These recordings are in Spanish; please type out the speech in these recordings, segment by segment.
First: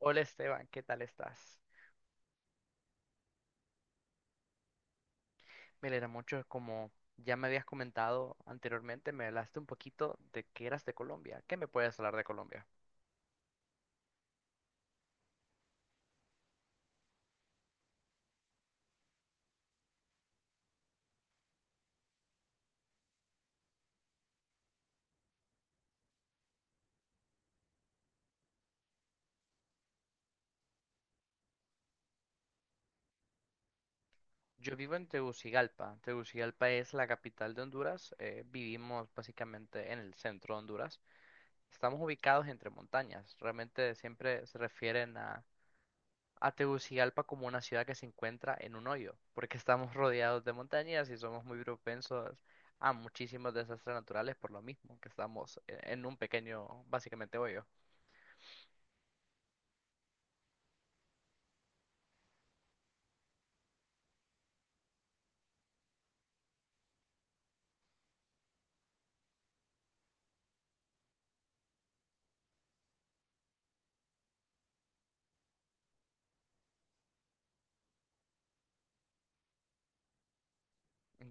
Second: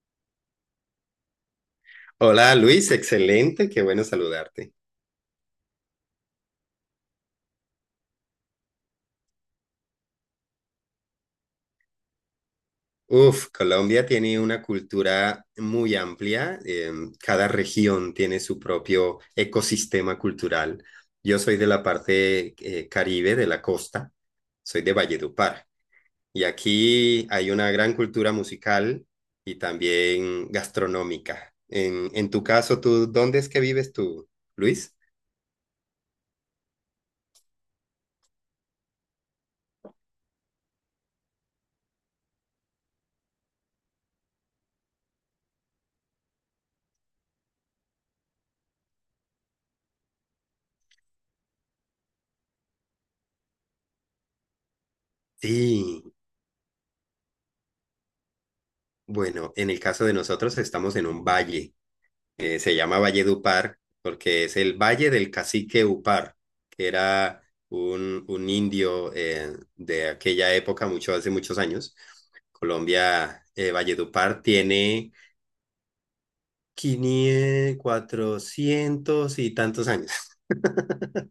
Hola Esteban, ¿qué tal estás? Hola Luis, excelente, qué bueno saludarte. Me alegra mucho, como ya me habías comentado anteriormente, me hablaste un poquito de que eras de Colombia. ¿Qué me puedes hablar de Colombia? Uf, Colombia tiene una cultura muy amplia, cada región tiene su propio ecosistema cultural. Yo soy de la parte Caribe, de la costa, soy de Valledupar y aquí hay una gran cultura musical y también gastronómica. En tu caso, ¿tú dónde es que vives tú, Yo vivo Luis? en Tegucigalpa. Tegucigalpa es la capital de Honduras. Vivimos básicamente en el centro de Honduras. Estamos ubicados entre montañas. Realmente siempre se refieren a Tegucigalpa como una ciudad que se encuentra en un hoyo, porque estamos rodeados de montañas y somos muy propensos a muchísimos desastres naturales por lo mismo, que en Sí, un pequeño, básicamente, hoyo, bueno, en el caso de nosotros estamos en un valle. Se llama Valle de Upar porque es el Valle del Cacique Upar, que era un indio de aquella época, mucho hace muchos años. Colombia, Valledupar tiene 500 400 y tantos años.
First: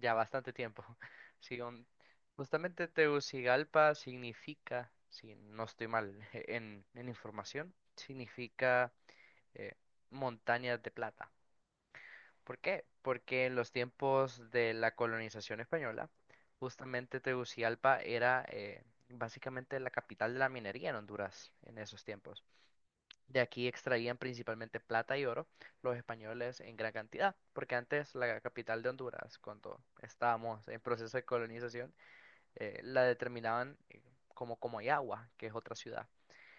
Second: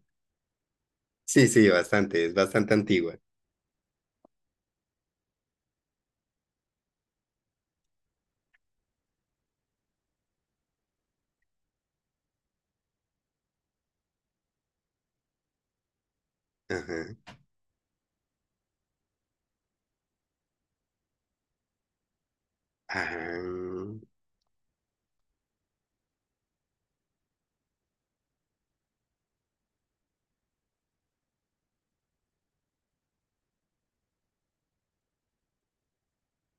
ya bastante tiempo. Sí, Sí, sí, bastante, es bastante justamente antigua. Tegucigalpa significa, si no estoy mal en información, significa eh, montañas de plata. ¿Por qué? Porque en los tiempos de la colonización española, justamente Ajá. Tegucigalpa era básicamente la capital de la minería en Honduras en esos tiempos. De Ah, aquí extraían principalmente plata y oro los españoles en gran cantidad, porque antes la capital de Honduras, cuando estábamos en proceso de colonización, la determinaban como Comayagua, que es otra ciudad.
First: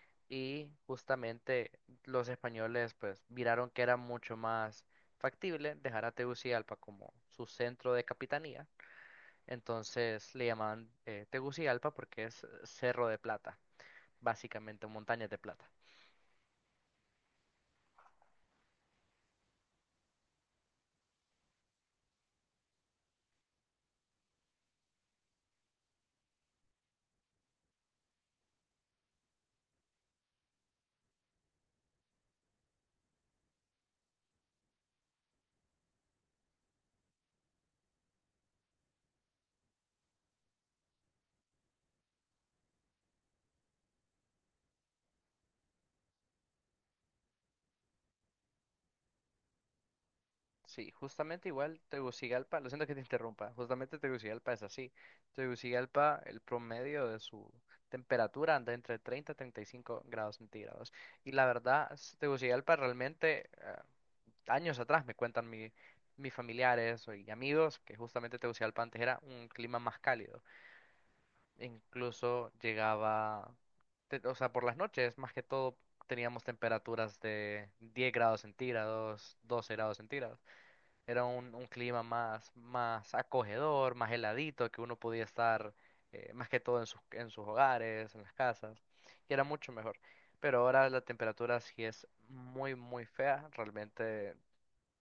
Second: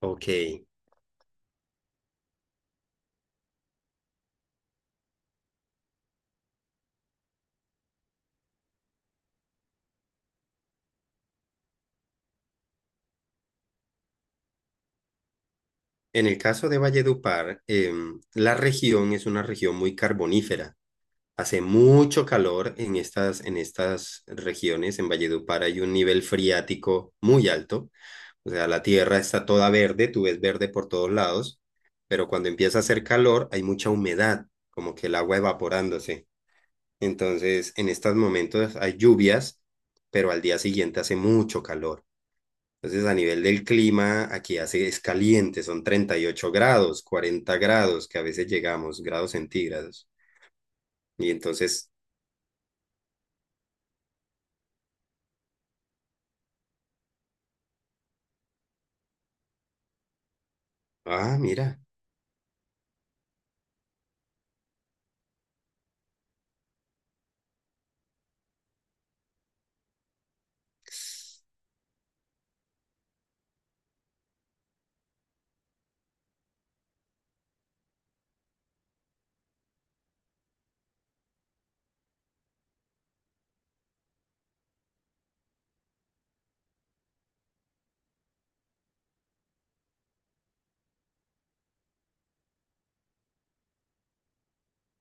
ok. Y justamente los españoles pues miraron que era mucho más factible dejar a Tegucigalpa como su centro de capitanía. Entonces le llamaban Tegucigalpa porque es Cerro de Plata, básicamente montañas de plata. En el caso de Valledupar, la región es una región muy carbonífera. Hace mucho calor en estas regiones. En Valledupar hay un nivel friático muy alto. O sea, la tierra está toda verde, tú ves verde por todos lados, pero cuando empieza a hacer calor hay mucha humedad, como que el agua evaporándose. Entonces, en estos momentos hay lluvias, pero al día siguiente hace mucho calor. Entonces, a nivel del clima, aquí hace, es caliente, son 38 grados, 40 grados, que a veces llegamos, grados centígrados. Sí, Y justamente igual entonces, Tegucigalpa, lo siento que te interrumpa, justamente Tegucigalpa es así. Tegucigalpa, el promedio de su temperatura anda entre 30 y 35 grados centígrados. Y ah, la mira. verdad, Tegucigalpa realmente, años atrás me cuentan mis familiares y amigos que justamente Tegucigalpa antes era un clima más cálido. Incluso llegaba, o sea, por las noches, más que todo, teníamos temperaturas de 10 grados centígrados, 12 grados centígrados. Era un clima más, más acogedor, más heladito, que uno podía estar más que todo en sus hogares, en las casas, y era mucho mejor. Pero ahora la temperatura sí es muy, muy fea, realmente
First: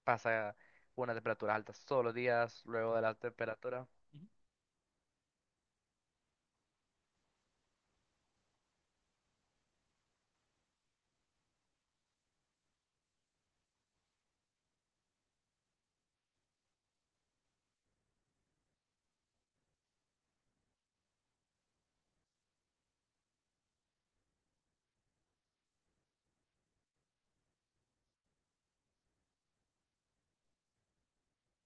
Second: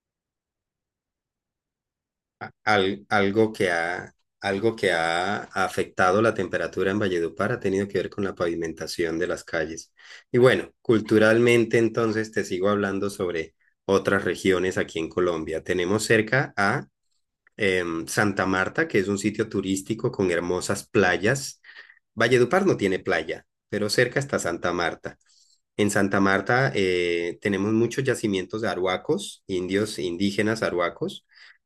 pasa una temperatura alta todos los días, luego de la Algo que temperatura. ha afectado la temperatura en Valledupar ha tenido que ver con la pavimentación de las calles. Y bueno, culturalmente entonces te sigo hablando sobre otras regiones aquí en Colombia. Tenemos cerca a Santa Marta, que es un sitio turístico con hermosas playas. Valledupar no tiene playa, pero cerca está Santa Marta. En Santa Marta tenemos muchos yacimientos de arhuacos, indios indígenas arhuacos,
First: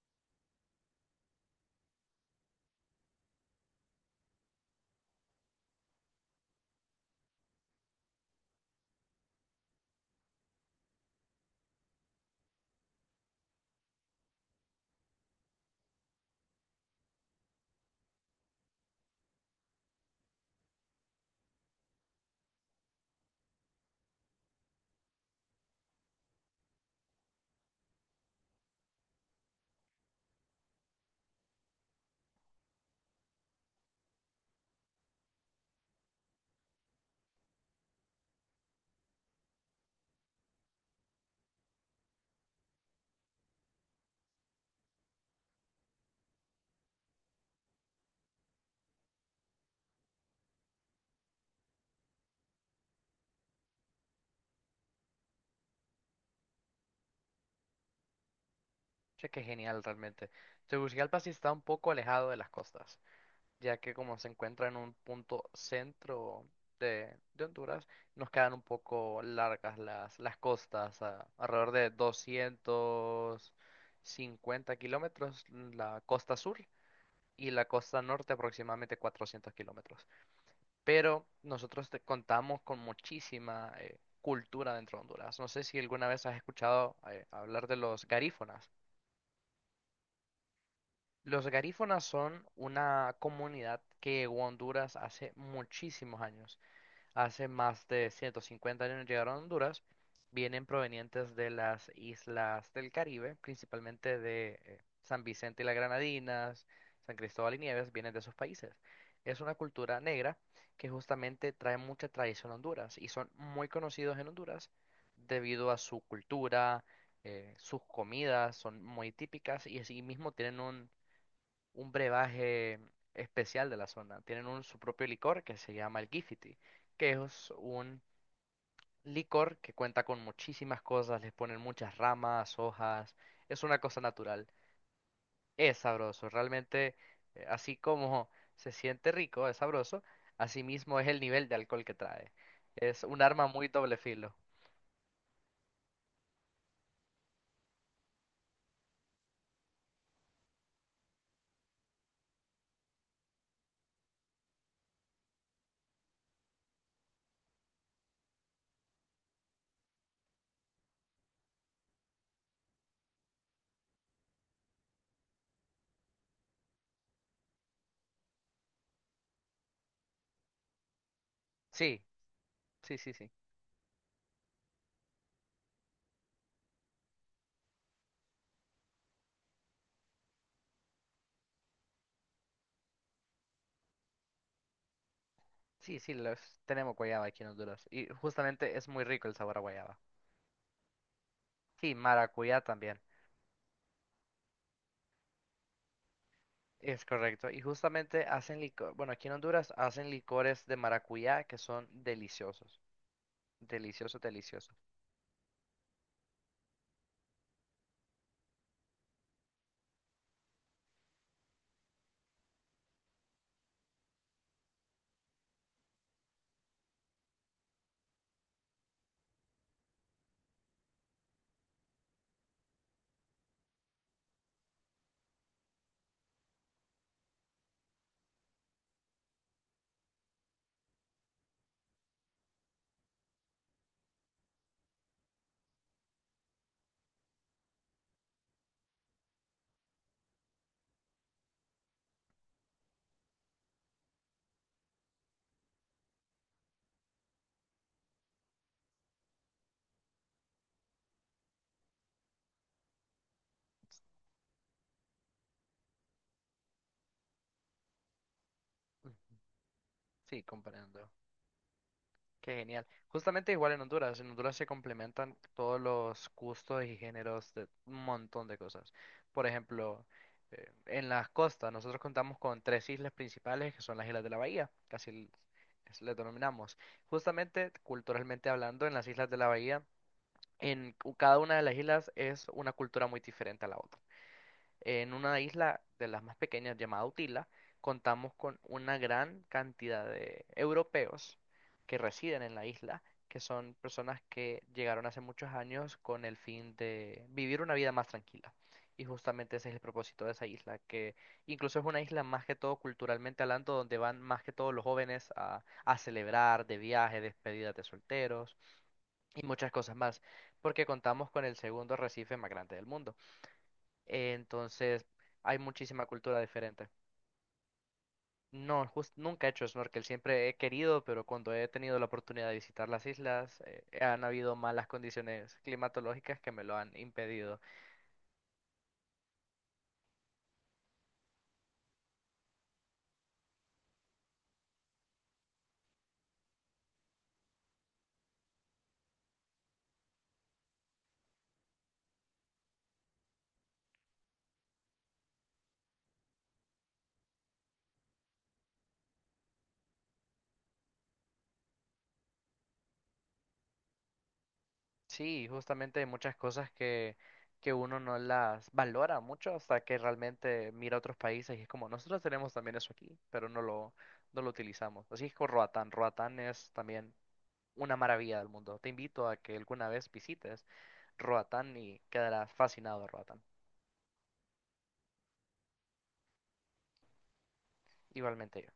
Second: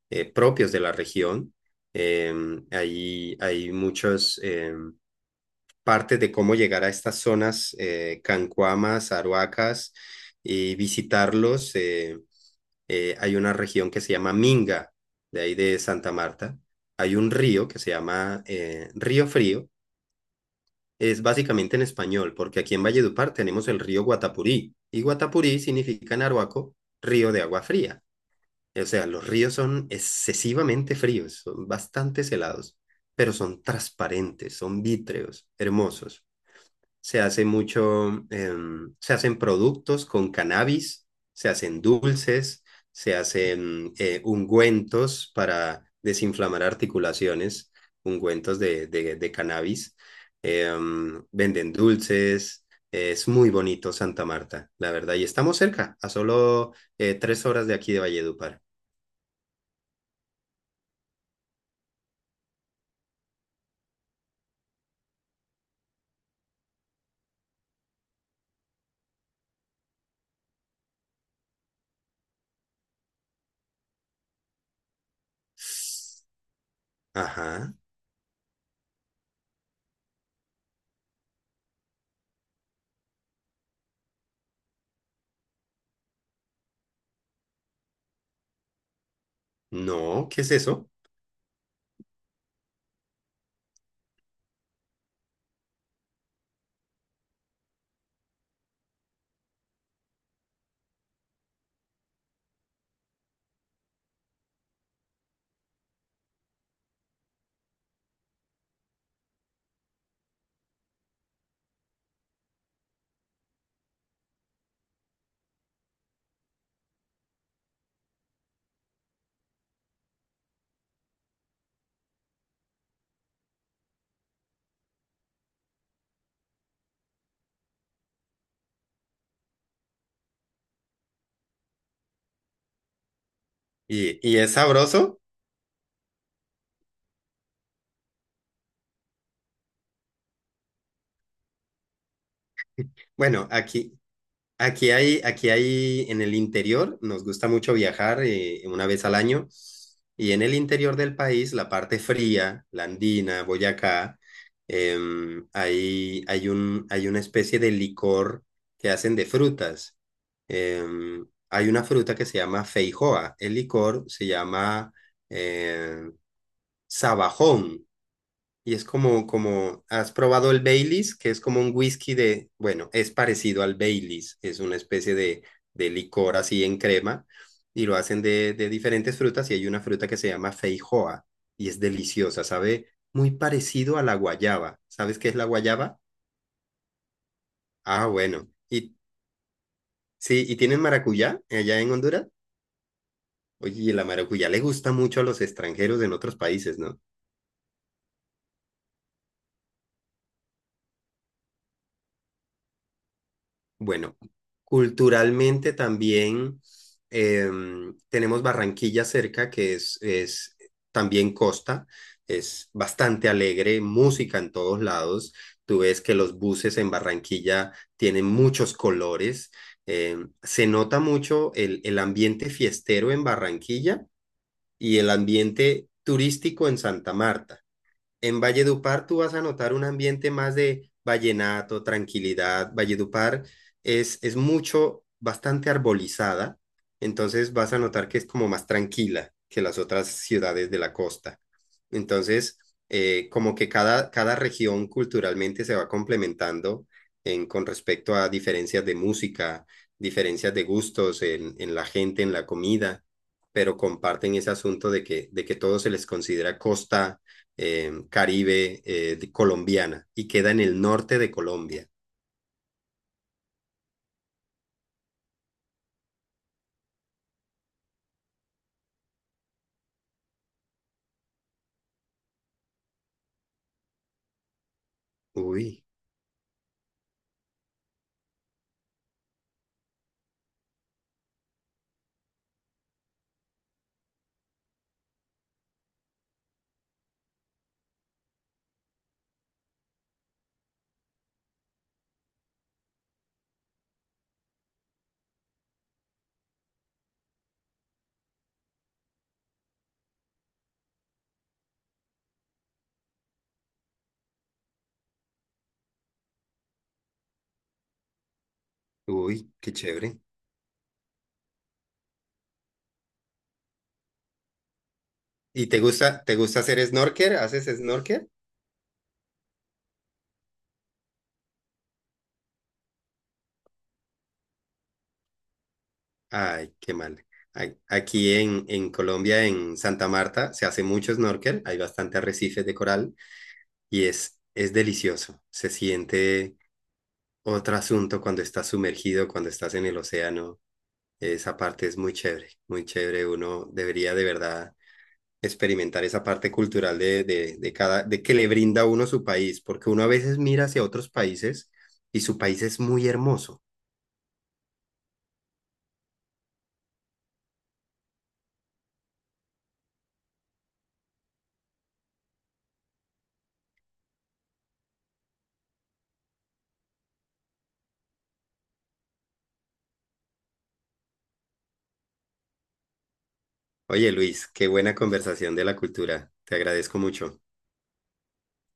propios de la región. Eh, Ahí hay muchas partes de cómo llegar a estas zonas cancuamas, arhuacas y visitarlos. Hay una región que se llama Minga, de ahí de Santa Marta. Hay un río que se llama Río Frío, es básicamente en español, porque aquí en Valledupar tenemos el río Guatapurí, y Guatapurí significa en Arhuaco río de agua fría. O sea, los ríos son excesivamente fríos, son bastante helados, pero son transparentes, son vítreos, hermosos. Se hace mucho, se hacen productos con cannabis, se hacen dulces, se hacen ungüentos para desinflamar articulaciones, ungüentos de cannabis, venden dulces, es muy bonito Santa Marta, la verdad, y estamos cerca, a solo 3 horas de aquí de Valledupar. Che, qué genial realmente. Tegucigalpa sí está un poco alejado de las costas, ya que como se encuentra en un punto centro de Honduras, nos quedan un poco largas las costas, alrededor de 250 kilómetros la costa sur y la Ajá, costa norte aproximadamente 400 kilómetros. Pero contamos con muchísima cultura dentro de Honduras. No sé si alguna vez has escuchado hablar de los garífonas. no, ¿qué es eso? Los garífonas son una comunidad que llegó a Honduras hace muchísimos años. Hace más de 150 años llegaron a Honduras, vienen provenientes de las islas del Caribe, principalmente de San Vicente y las Granadinas, San Cristóbal y Nieves, vienen de esos países. Es una cultura negra que justamente trae mucha tradición a Honduras y son muy conocidos en Honduras debido a su cultura, sus comidas son muy típicas y así mismo tienen un brebaje especial de la zona. Tienen su propio licor que se llama el Gifiti, que es un licor que cuenta con muchísimas cosas, les ponen muchas ramas, hojas, es una cosa ¿Y natural. es sabroso? Es sabroso, realmente, así como se siente rico, es sabroso, asimismo es el nivel de alcohol que trae. Es un arma Bueno, muy aquí, doble filo. Aquí hay, aquí hay en el interior, nos gusta mucho viajar una vez al año, y en el interior del país, la parte fría, la andina, Boyacá, hay una especie de licor que hacen de frutas. Hay una fruta que se llama feijoa, el licor se llama eh, sabajón. Y es como, como, ¿has probado el Baileys? Que es como un Sí, whisky de, bueno, sí, es sí, sí. parecido al Baileys, es una especie de licor así en crema y lo hacen de diferentes frutas y hay una fruta que se llama feijoa y es deliciosa, sabe muy parecido a la guayaba. ¿Sabes qué es la Sí, guayaba? sí, los tenemos guayaba aquí en Honduras. Y Ah, bueno. justamente es Y muy rico el sabor a guayaba. sí, ¿y tienen maracuyá allá en Sí, Honduras? maracuyá también. Oye, y la maracuyá le gusta mucho a los extranjeros en otros países, ¿no? Es correcto. Y justamente hacen licor, bueno, aquí en Honduras hacen licores de maracuyá que son deliciosos. Bueno, Deliciosos, deliciosos. culturalmente también tenemos Barranquilla cerca, que es también costa, es bastante alegre, música en todos lados. Tú ves que los buses en Barranquilla tienen muchos colores. Se nota mucho el ambiente fiestero en Barranquilla y el ambiente turístico en Santa Marta. En Valledupar tú vas a notar un ambiente más de vallenato, tranquilidad. Valledupar es mucho, bastante arbolizada, entonces vas a notar que es como más tranquila que las otras ciudades de la costa. Entonces, como que cada región culturalmente se va complementando con respecto a diferencias de música, diferencias de gustos en la gente, en la comida, pero comparten ese asunto de que todo se les considera costa caribe Mm, colombiana y sí, queda en el comprendo. norte de Colombia. Qué genial. Justamente igual en Honduras. En Honduras se complementan todos los gustos y géneros de un montón de cosas. Por ejemplo, en las costas, nosotros contamos con tres islas principales que son las Islas de la Bahía, Uy, le denominamos. Justamente, culturalmente hablando, en las Islas de la Bahía, cada una de las islas es una cultura muy diferente a la otra. En una isla de las más pequeñas llamada Utila, contamos con una gran cantidad de europeos que residen en la isla, que son personas que llegaron hace muchos años con el fin de vivir una vida más tranquila. Y justamente ese es el propósito de esa isla, que incluso es una isla más que todo culturalmente hablando, donde van más que todo los jóvenes a celebrar de viaje, despedidas de solteros y uy, muchas qué cosas chévere. más, porque contamos con el segundo arrecife más grande del mundo. Entonces, hay ¿Y te muchísima gusta, te cultura gusta hacer diferente. snorkel? ¿Haces snorkel? No, nunca he hecho snorkel, siempre he querido, pero cuando he tenido la oportunidad de visitar las islas, han habido malas condiciones climatológicas que me Ay, lo han qué mal. impedido. Ay, aquí en Colombia, en Santa Marta, se hace mucho snorkel, hay bastante arrecifes de coral y es delicioso. Se siente otro asunto cuando estás sumergido, cuando estás en el océano. Esa parte es muy chévere, muy chévere. Uno debería de verdad experimentar esa parte cultural de que le brinda a uno su país, porque uno a veces mira hacia otros países y su país es muy hermoso. Sí, justamente hay muchas cosas que uno no las valora mucho hasta que realmente mira otros países y es como, nosotros tenemos también eso aquí, pero no lo utilizamos. Así es con Roatán. Roatán es también una maravilla del mundo. Te invito a que alguna vez visites Roatán y quedarás fascinado de Roatán. Oye, Luis, qué buena conversación de la cultura. Te agradezco mucho. Igualmente yo.